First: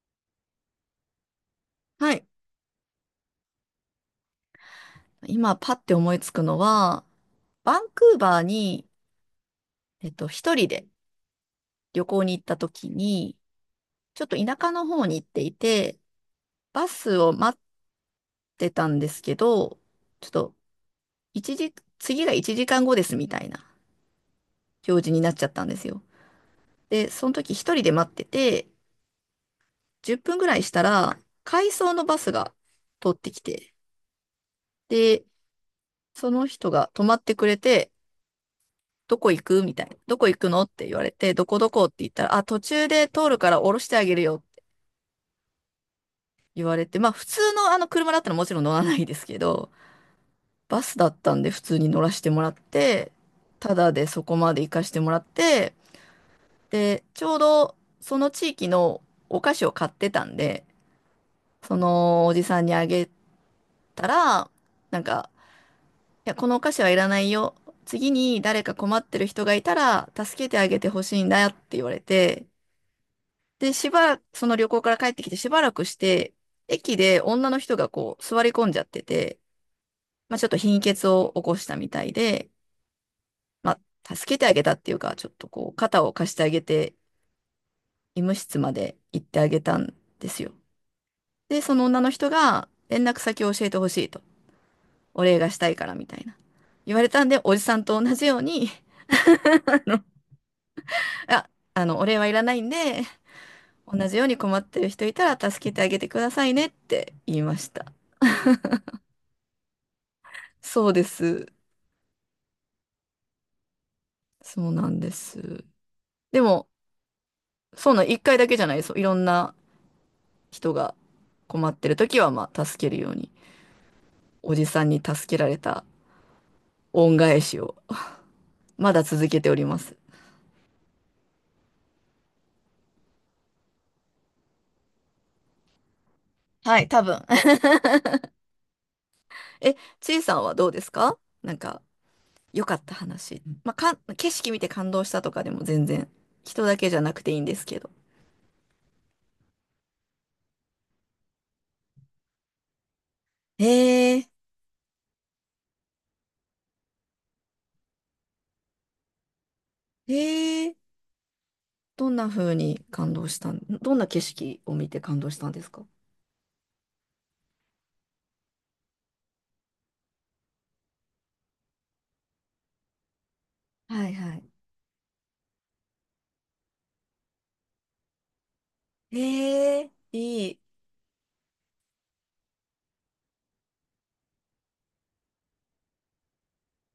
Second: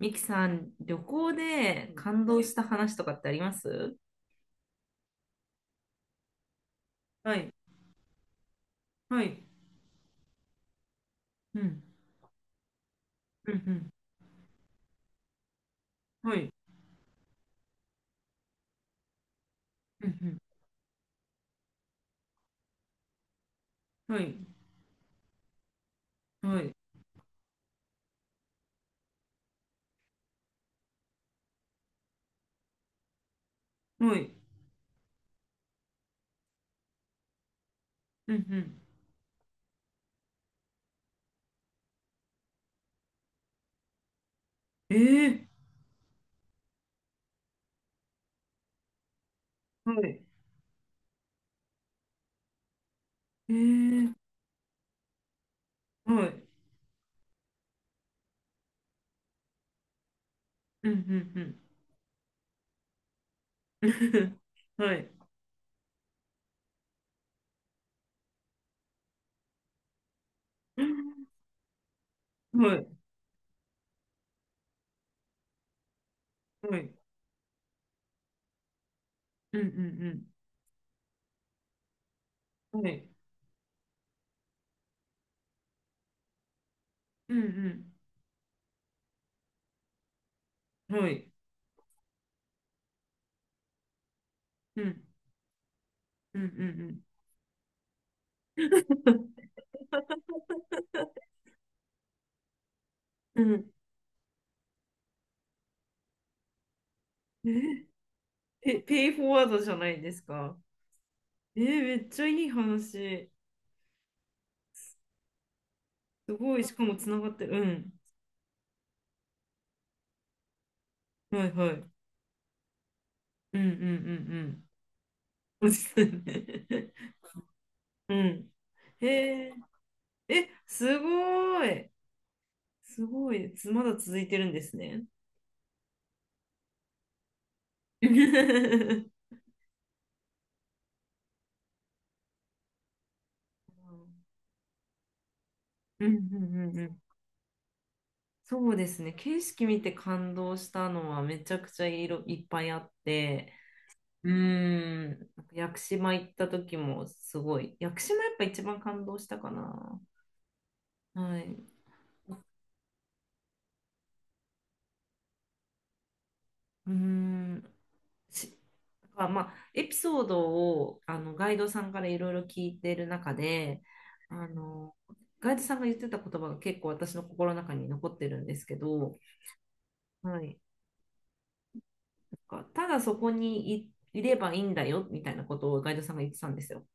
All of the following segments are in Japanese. ミキさん、旅行でうんは感い。動した話とかってあります？今、パッて思いつくのは、はい。バンクーバーに、はい。一人でうん。旅行に行った時に、うん。ちょっと田舎の方に行っていて、うん。はい。バスを待ってたんですけど、うちょっん。と、一時、次が1時間後ですみたいなうん。はい。表示になっちゃったんですよ。はい。で、その時一人で待ってて、10分ぐらいしたら、回送のバスが通ってきて、はい。で、その人が止まってくれて、うん。どこ行くみたいな。どこ行くのって言われて、どこどこって言ったら、あ、途中で通るから降ろしてあげるよってうん。えー。言われて、まあ普通のあの車だったらもちろん乗らないですけど、はい。バスだったんで普通に乗らせてもらって、えただでー。そこまで行かしてもらって、はい。で、ちょうどその地域のお菓子を買ってたんで、うん。うん。そのおじさんにあげうたん。ら、はなんい。か、いや、このお菓子はいらないよ。次に誰か困ってる人がいたら助けてあげてほしいんだよって言われて、はい。で、しばらく、その旅行から帰ってきてしばらくして、はい。駅で女の人がこう座り込んじゃってて、うん。うん。まあちょっと貧血を起こしたみたいで、うん。はい。まあ助けてあげたっていうか、ちょっとこう肩を貸してあげて、うん。医務室まで行ってあげたんですよ。うん。はい。で、その女の人が連絡先を教えてほしいと、うん。お礼がしたいからみたいな。うん。う言ん。われたんで、おじさんと同じように、あ、あの、お礼はいらないんで、うん。うん。同じように困ってる人いたら助けてあげてくださいねって言いえましー、た。ペイフォワードじゃないですか。そうです。えー、めっちゃいい話。そうなんです。すでごい、も、しかもつながってる。うん。そんな1回だけじゃないです。いろんな人がはい困はってい。る時は、まあ、助けるように、うんうおんじさんに助けられうんうん。たそうですね。恩返しを、うん。まだへ続けてえ、おります。え、すごい。すごい。つまだ続いてるんですね。はい、多分。うんえ、ちいさんはどうですか、なんか、良かった話。まあ、か景色見て感動したとかでも全う然、んう人だんうけじゃん。なくていいんですけど。そうですね。景色見て感動したのはめちゃくちゃいっぱいあって、へうえ、ーん、なんか屋久島行った時もすごい。屋久島やっぱ一番感動したかな。へえ。はい。うどんな風に感動したん、どんな景色を見て感動したんですか？ーん。しだからまあ、エピソードをガイドさんからいろいろ聞いてる中で、はいはあい。の、ガイドさんが言ってた言葉が結構私の心の中に残ってるんですけど、へえ、はいい、い。なんかただそこにいればいいんだよみたいなことをガイドさんが言ってたんですよ。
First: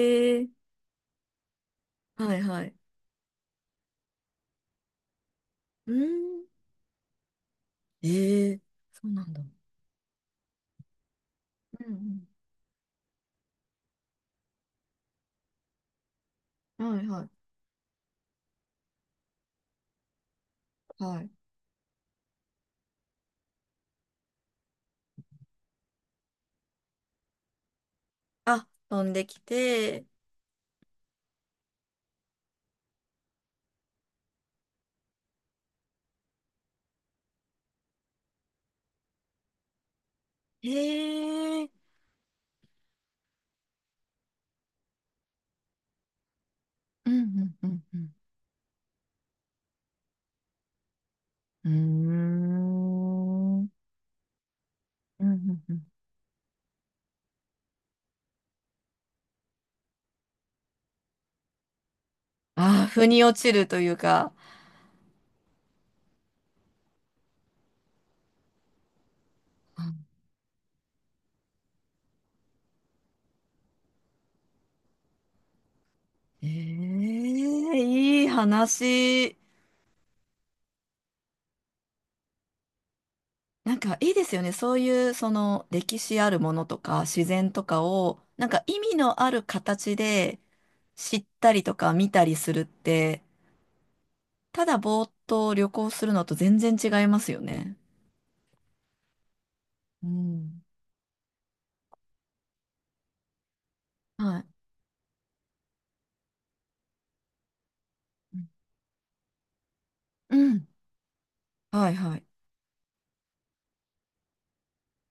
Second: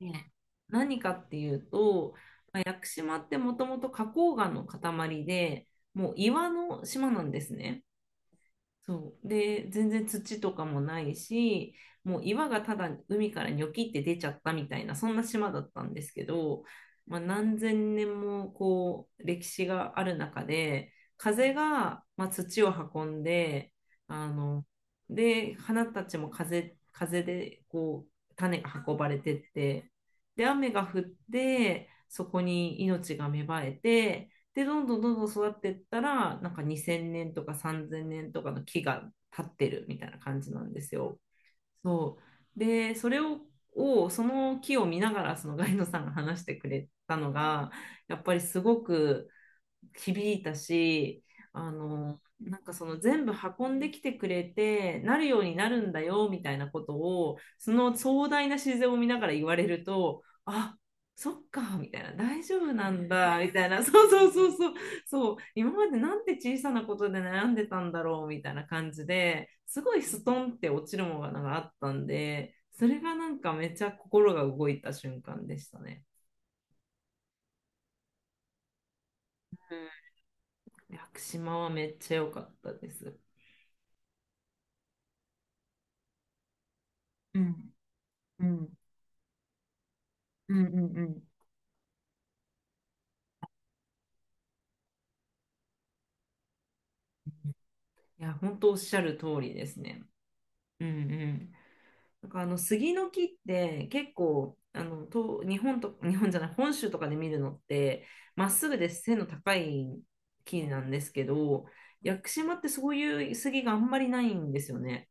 ねえ。何かっていうと、はいまあは屋い。久島ってもともと花崗岩の塊で、うもうん。岩の島なんですね。ええ。そうそなう。んだ。で、全然土とかもないし、うもうん岩がただ海からニョキって出ちゃったみたいな、そんな島だったんですけど、うん。はいまあ、はい。何千年もこう歴史がある中で、はい。風が、まあ、土を運んで、あの、で、花たちも風でこう種あ、が運飛ばんれでてきって、て、で、雨が降って、そこに命が芽生えて、で、どんどんどんどん育っていったら、なんか2000年とか3000年とかの木が立ってるみたいな感じなんですよ。ええ。そう。で、それを、をその木を見ながら、そのガイドさんが話してくれうんたのうが、んうんやっぱりすごく、響いたし、うあの、なんかその全部ん。うーん。運んできてくれて、なるようになるんだよ、みたいなことを、その壮大な自然を見ながら言われると、あ、そっか、みたいな、大丈夫ああ、な腑んにだ、落みちたるいとな、いうそうそうか。そうそう、そう、今までなんて小さなことで悩んでたんだろう、みたいな感じで、すごいストンって落ちるものがあったんで、それがなんかめっちゃ心が動いた瞬間でしたね。ええ。いい話。屋久島はめっちゃ良かったです。なんかいいですよね。そういうその歴史あるものとか自う然とんかをうなんかん、意味のある形でうんうんうん。知いったりとか見たりするって、ただぼーっと旅行するのと全然違いますよね。や、本当おっしゃる通りですね。うん。うんうん。なんか杉の木って結はい。構あのと日本と日本じゃない本州とかで見るのってまっすぐで背の高いう木ん。なんですけど、はい屋はい。久島ってそういう杉があんまりないんですよね。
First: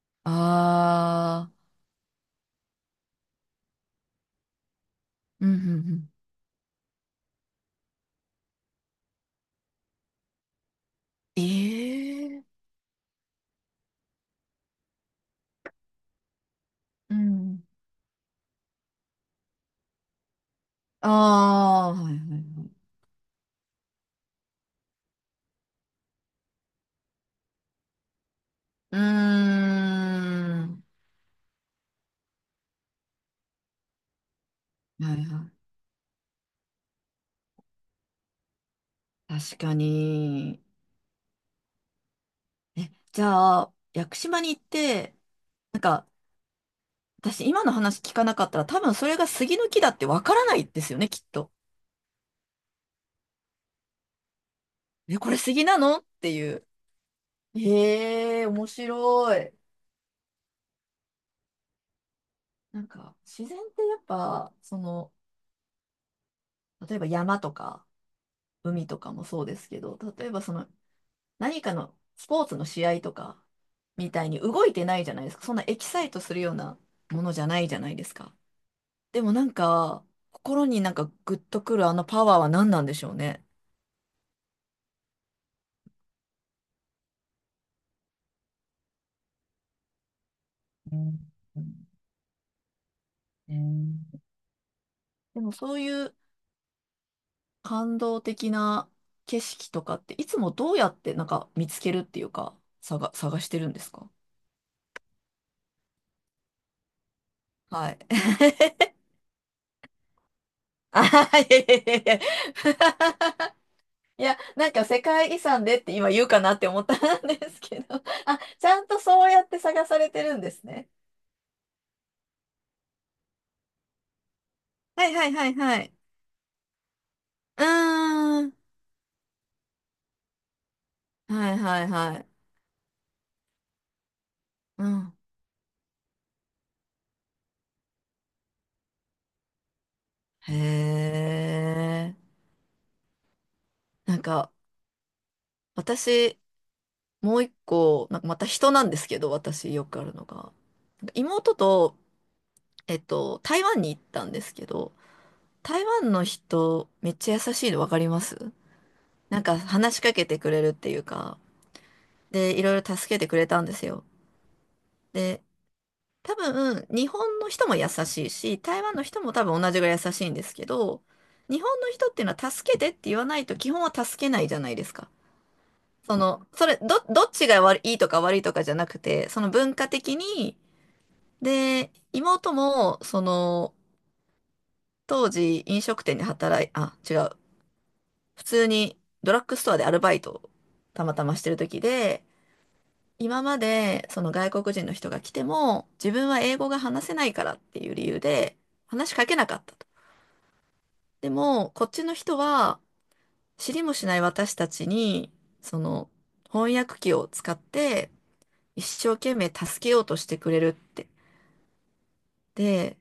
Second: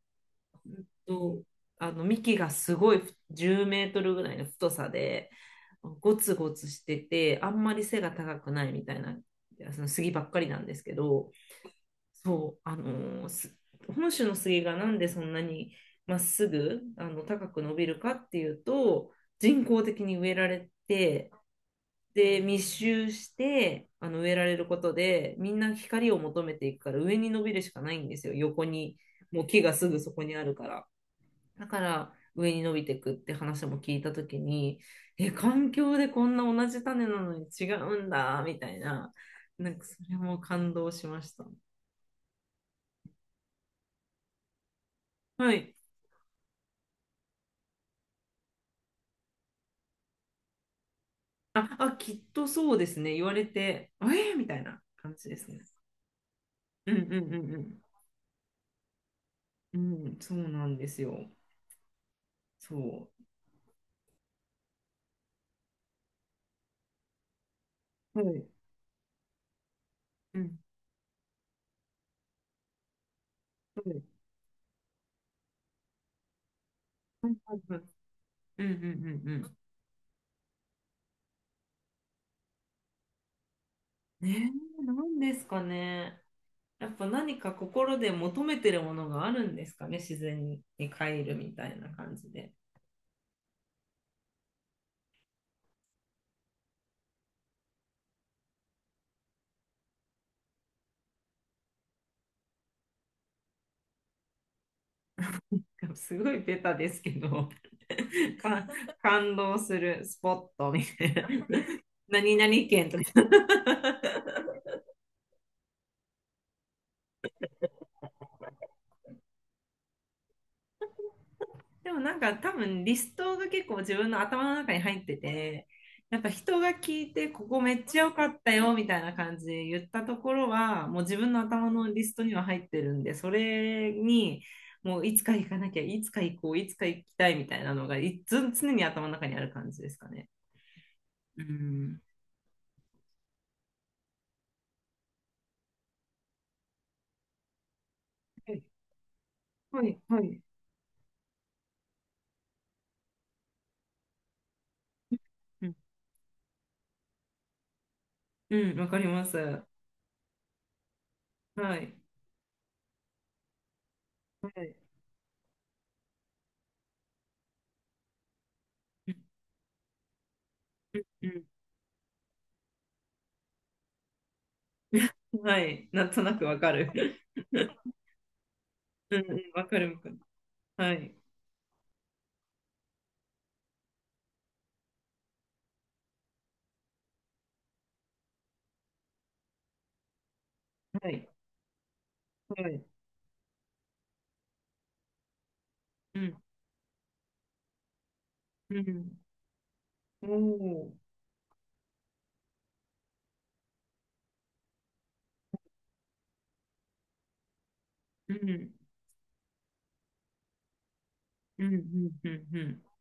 うんと、あー。あの幹がすごい10メートルぐらいの太さでうんうんうゴツゴツしててあんまり背が高くないみたいな、その杉ばっかりなんですけど。ん。えそう、ー。あのーす本州の杉がなんでそんなにまっすぐあうの高くん。伸びるかっていうと人工的に植えられて、あー。はいはいで密はい。集してあの植えられることでみんな光を求めていくから上に伸びるしかないんですよ。横にうもう木ーがすぐそこにあるかん。らだから上に伸びていくって話も聞いた時に、はいえ、は環境でこんな同じ種なのに違うんだみたいな、い。確なかんかそれもに。感動しました。え、じゃあ、屋久島に行って、はい。なんか、私今の話聞かなかったら多分それが杉の木だってわからないですよね、きっと。あ、あ、きっとそうですね。言われて、あえーみたいな感え、じこでれすね。杉なのっていう。うんうんうんうん。へえー、面白い。うん、そうなんですよ。なんそか、自然ってやっぱ、その、例えば山とかう。はい。海とかもそうですけど、例えうばそん。の、何かのスポーツの試合とかはい。みたいに動いてないじゃないですか。そんなエキサイトするようなもはのいじゃはないいじはゃい、ないですか。うんうんでうんもうなんん。か、心になんかグッとくるあのパワーは何なんでしょうね。ね、え、なんですかね。やっぱ何か心で求めてるものがあるんですかね。自然にうん帰るみうたいな感じで。ん。でもそういう感動的な景色とかって、いつもどうやってなんか見つけるっていうか、探してるんですか？ すごいベタですけど、はい。か、感動するスポットみあたいはな。は、いやい やいやいや。何々県とか。 いや、なんか世界遺産でって今言うかなって思ったんですけど。あ、ちゃんとそうやって探されてるんですね。でもなんか多分リストが結構自分の頭の中に入っはいてはいはいて、はい。やっぱ人が聞いてここうーめっちゃ良かったん。よみたいな感じで言ったところはもう自分のはい頭はいのリはストにい。は入ってるんで、それにうもういん。つか行かなきゃ、いつか行こう、いつか行きたいみたいなのがいつ常に頭の中にある感じですかね。へうん。え。なんか、私、もう一個、なんかまたはい人なんですけど、私はよいくあるはのが。い、なんか妹と、台湾に行ったんですけど、うん台湾の人、めっちゃ優しいの分かります？うん、わかります。なんかは話しかけてくれるっていうか、い。で、いろいろ助けてくれたんですよ。はい。で、多分、日本の人も優しいし、台湾のうん人も多分同じぐらい優しいんですけど、うん、日本の人っていうのは助けてって言わないと基本は助けないじゃないですか。はい。なんそとなくの、わそかれ、る。どっち が悪いいとか悪いとかじゃなくうんて、うそのん、わ文か化るわか的る。に、はい。で、妹も、その、当時飲食店で働い、あ、違う、普通にドラッグストアでアルバイトをたはまたい。ましてる時で、はい。今までその外国人の人が来ても自う分ん、は英語が話せないからっていう理由でう話しん、かけなかったと。おー、でもこっちの人は知りもしない私たちにその翻訳機を使ってうん、一生懸命助けようとしてくれるって。うん、うん、うん、うん。で、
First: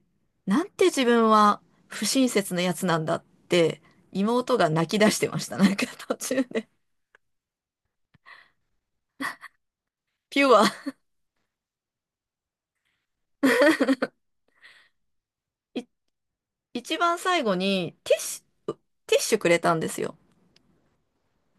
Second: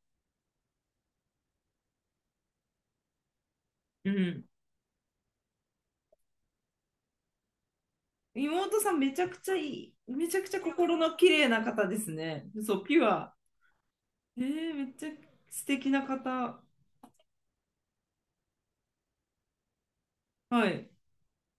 なんて自分は不親切なやつなんだってうん。妹が泣き出してました。なんか途中で。妹さんめちゃくちゃいい、めちピゃくュちゃア。心の綺麗な方ですね。そう、ピュア。えー、めっちゃ素い敵な方。一番最後にュ、ティッシュくれたんですよ。はい、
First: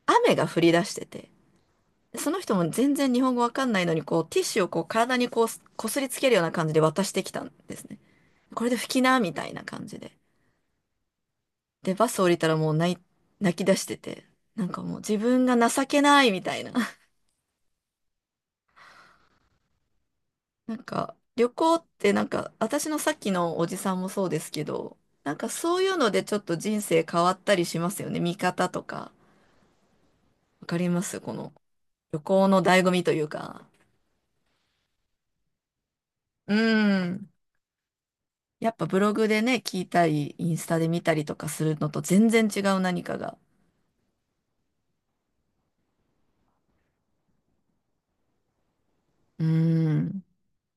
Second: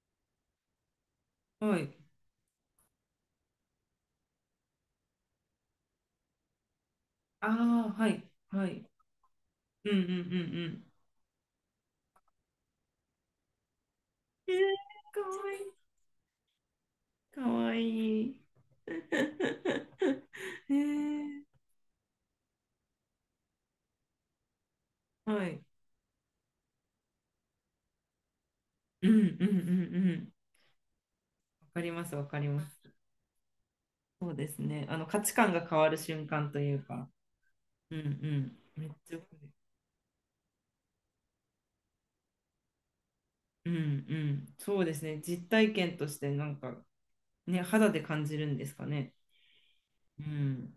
雨が降り出してて。はい。その人も全然日本語わかんないのに、こう、ティッシュをこう、体にこう、こすりつけるような感じで渡してきたあんですあ、ね。はい、こはれで拭い。きな、みたいな感うんじうんうんで。うん。で、バス降りたらもう泣き出してて、なんかえもう自分が情けないみたいな。ー、かわいい、かわいい。えなんか、ー、旅行ってなんか、私のさっきのおじさんもそうですけど、なんはかい。そういうのでちょっと人生変わったりしますよね。見方とうんか。うんうんうん。わかりますこのわかります、旅わかり行まの醍す。醐味というか。そうですね。あの価値観が変わる瞬間うというか。ん。うんうん。やっぱめっブロちゃわかグでる。ね、聞いたり、インスタで見たりとかするのと全然違う何かが。うんうん。そうですね。実体験としてなんか、ね、肌で感じるんですかね。うーうん。ん。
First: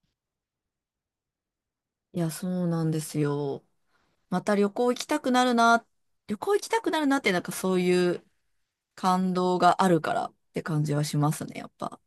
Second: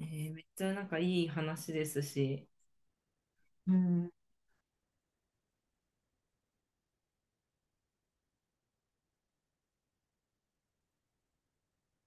えーめっちゃなんかいい話ですいや、し、そうなんですよ。うんまた旅行行きたくなるな、旅行行きたくなるなって、なんかそういう感動があるからって感じはしますね、やっぱ。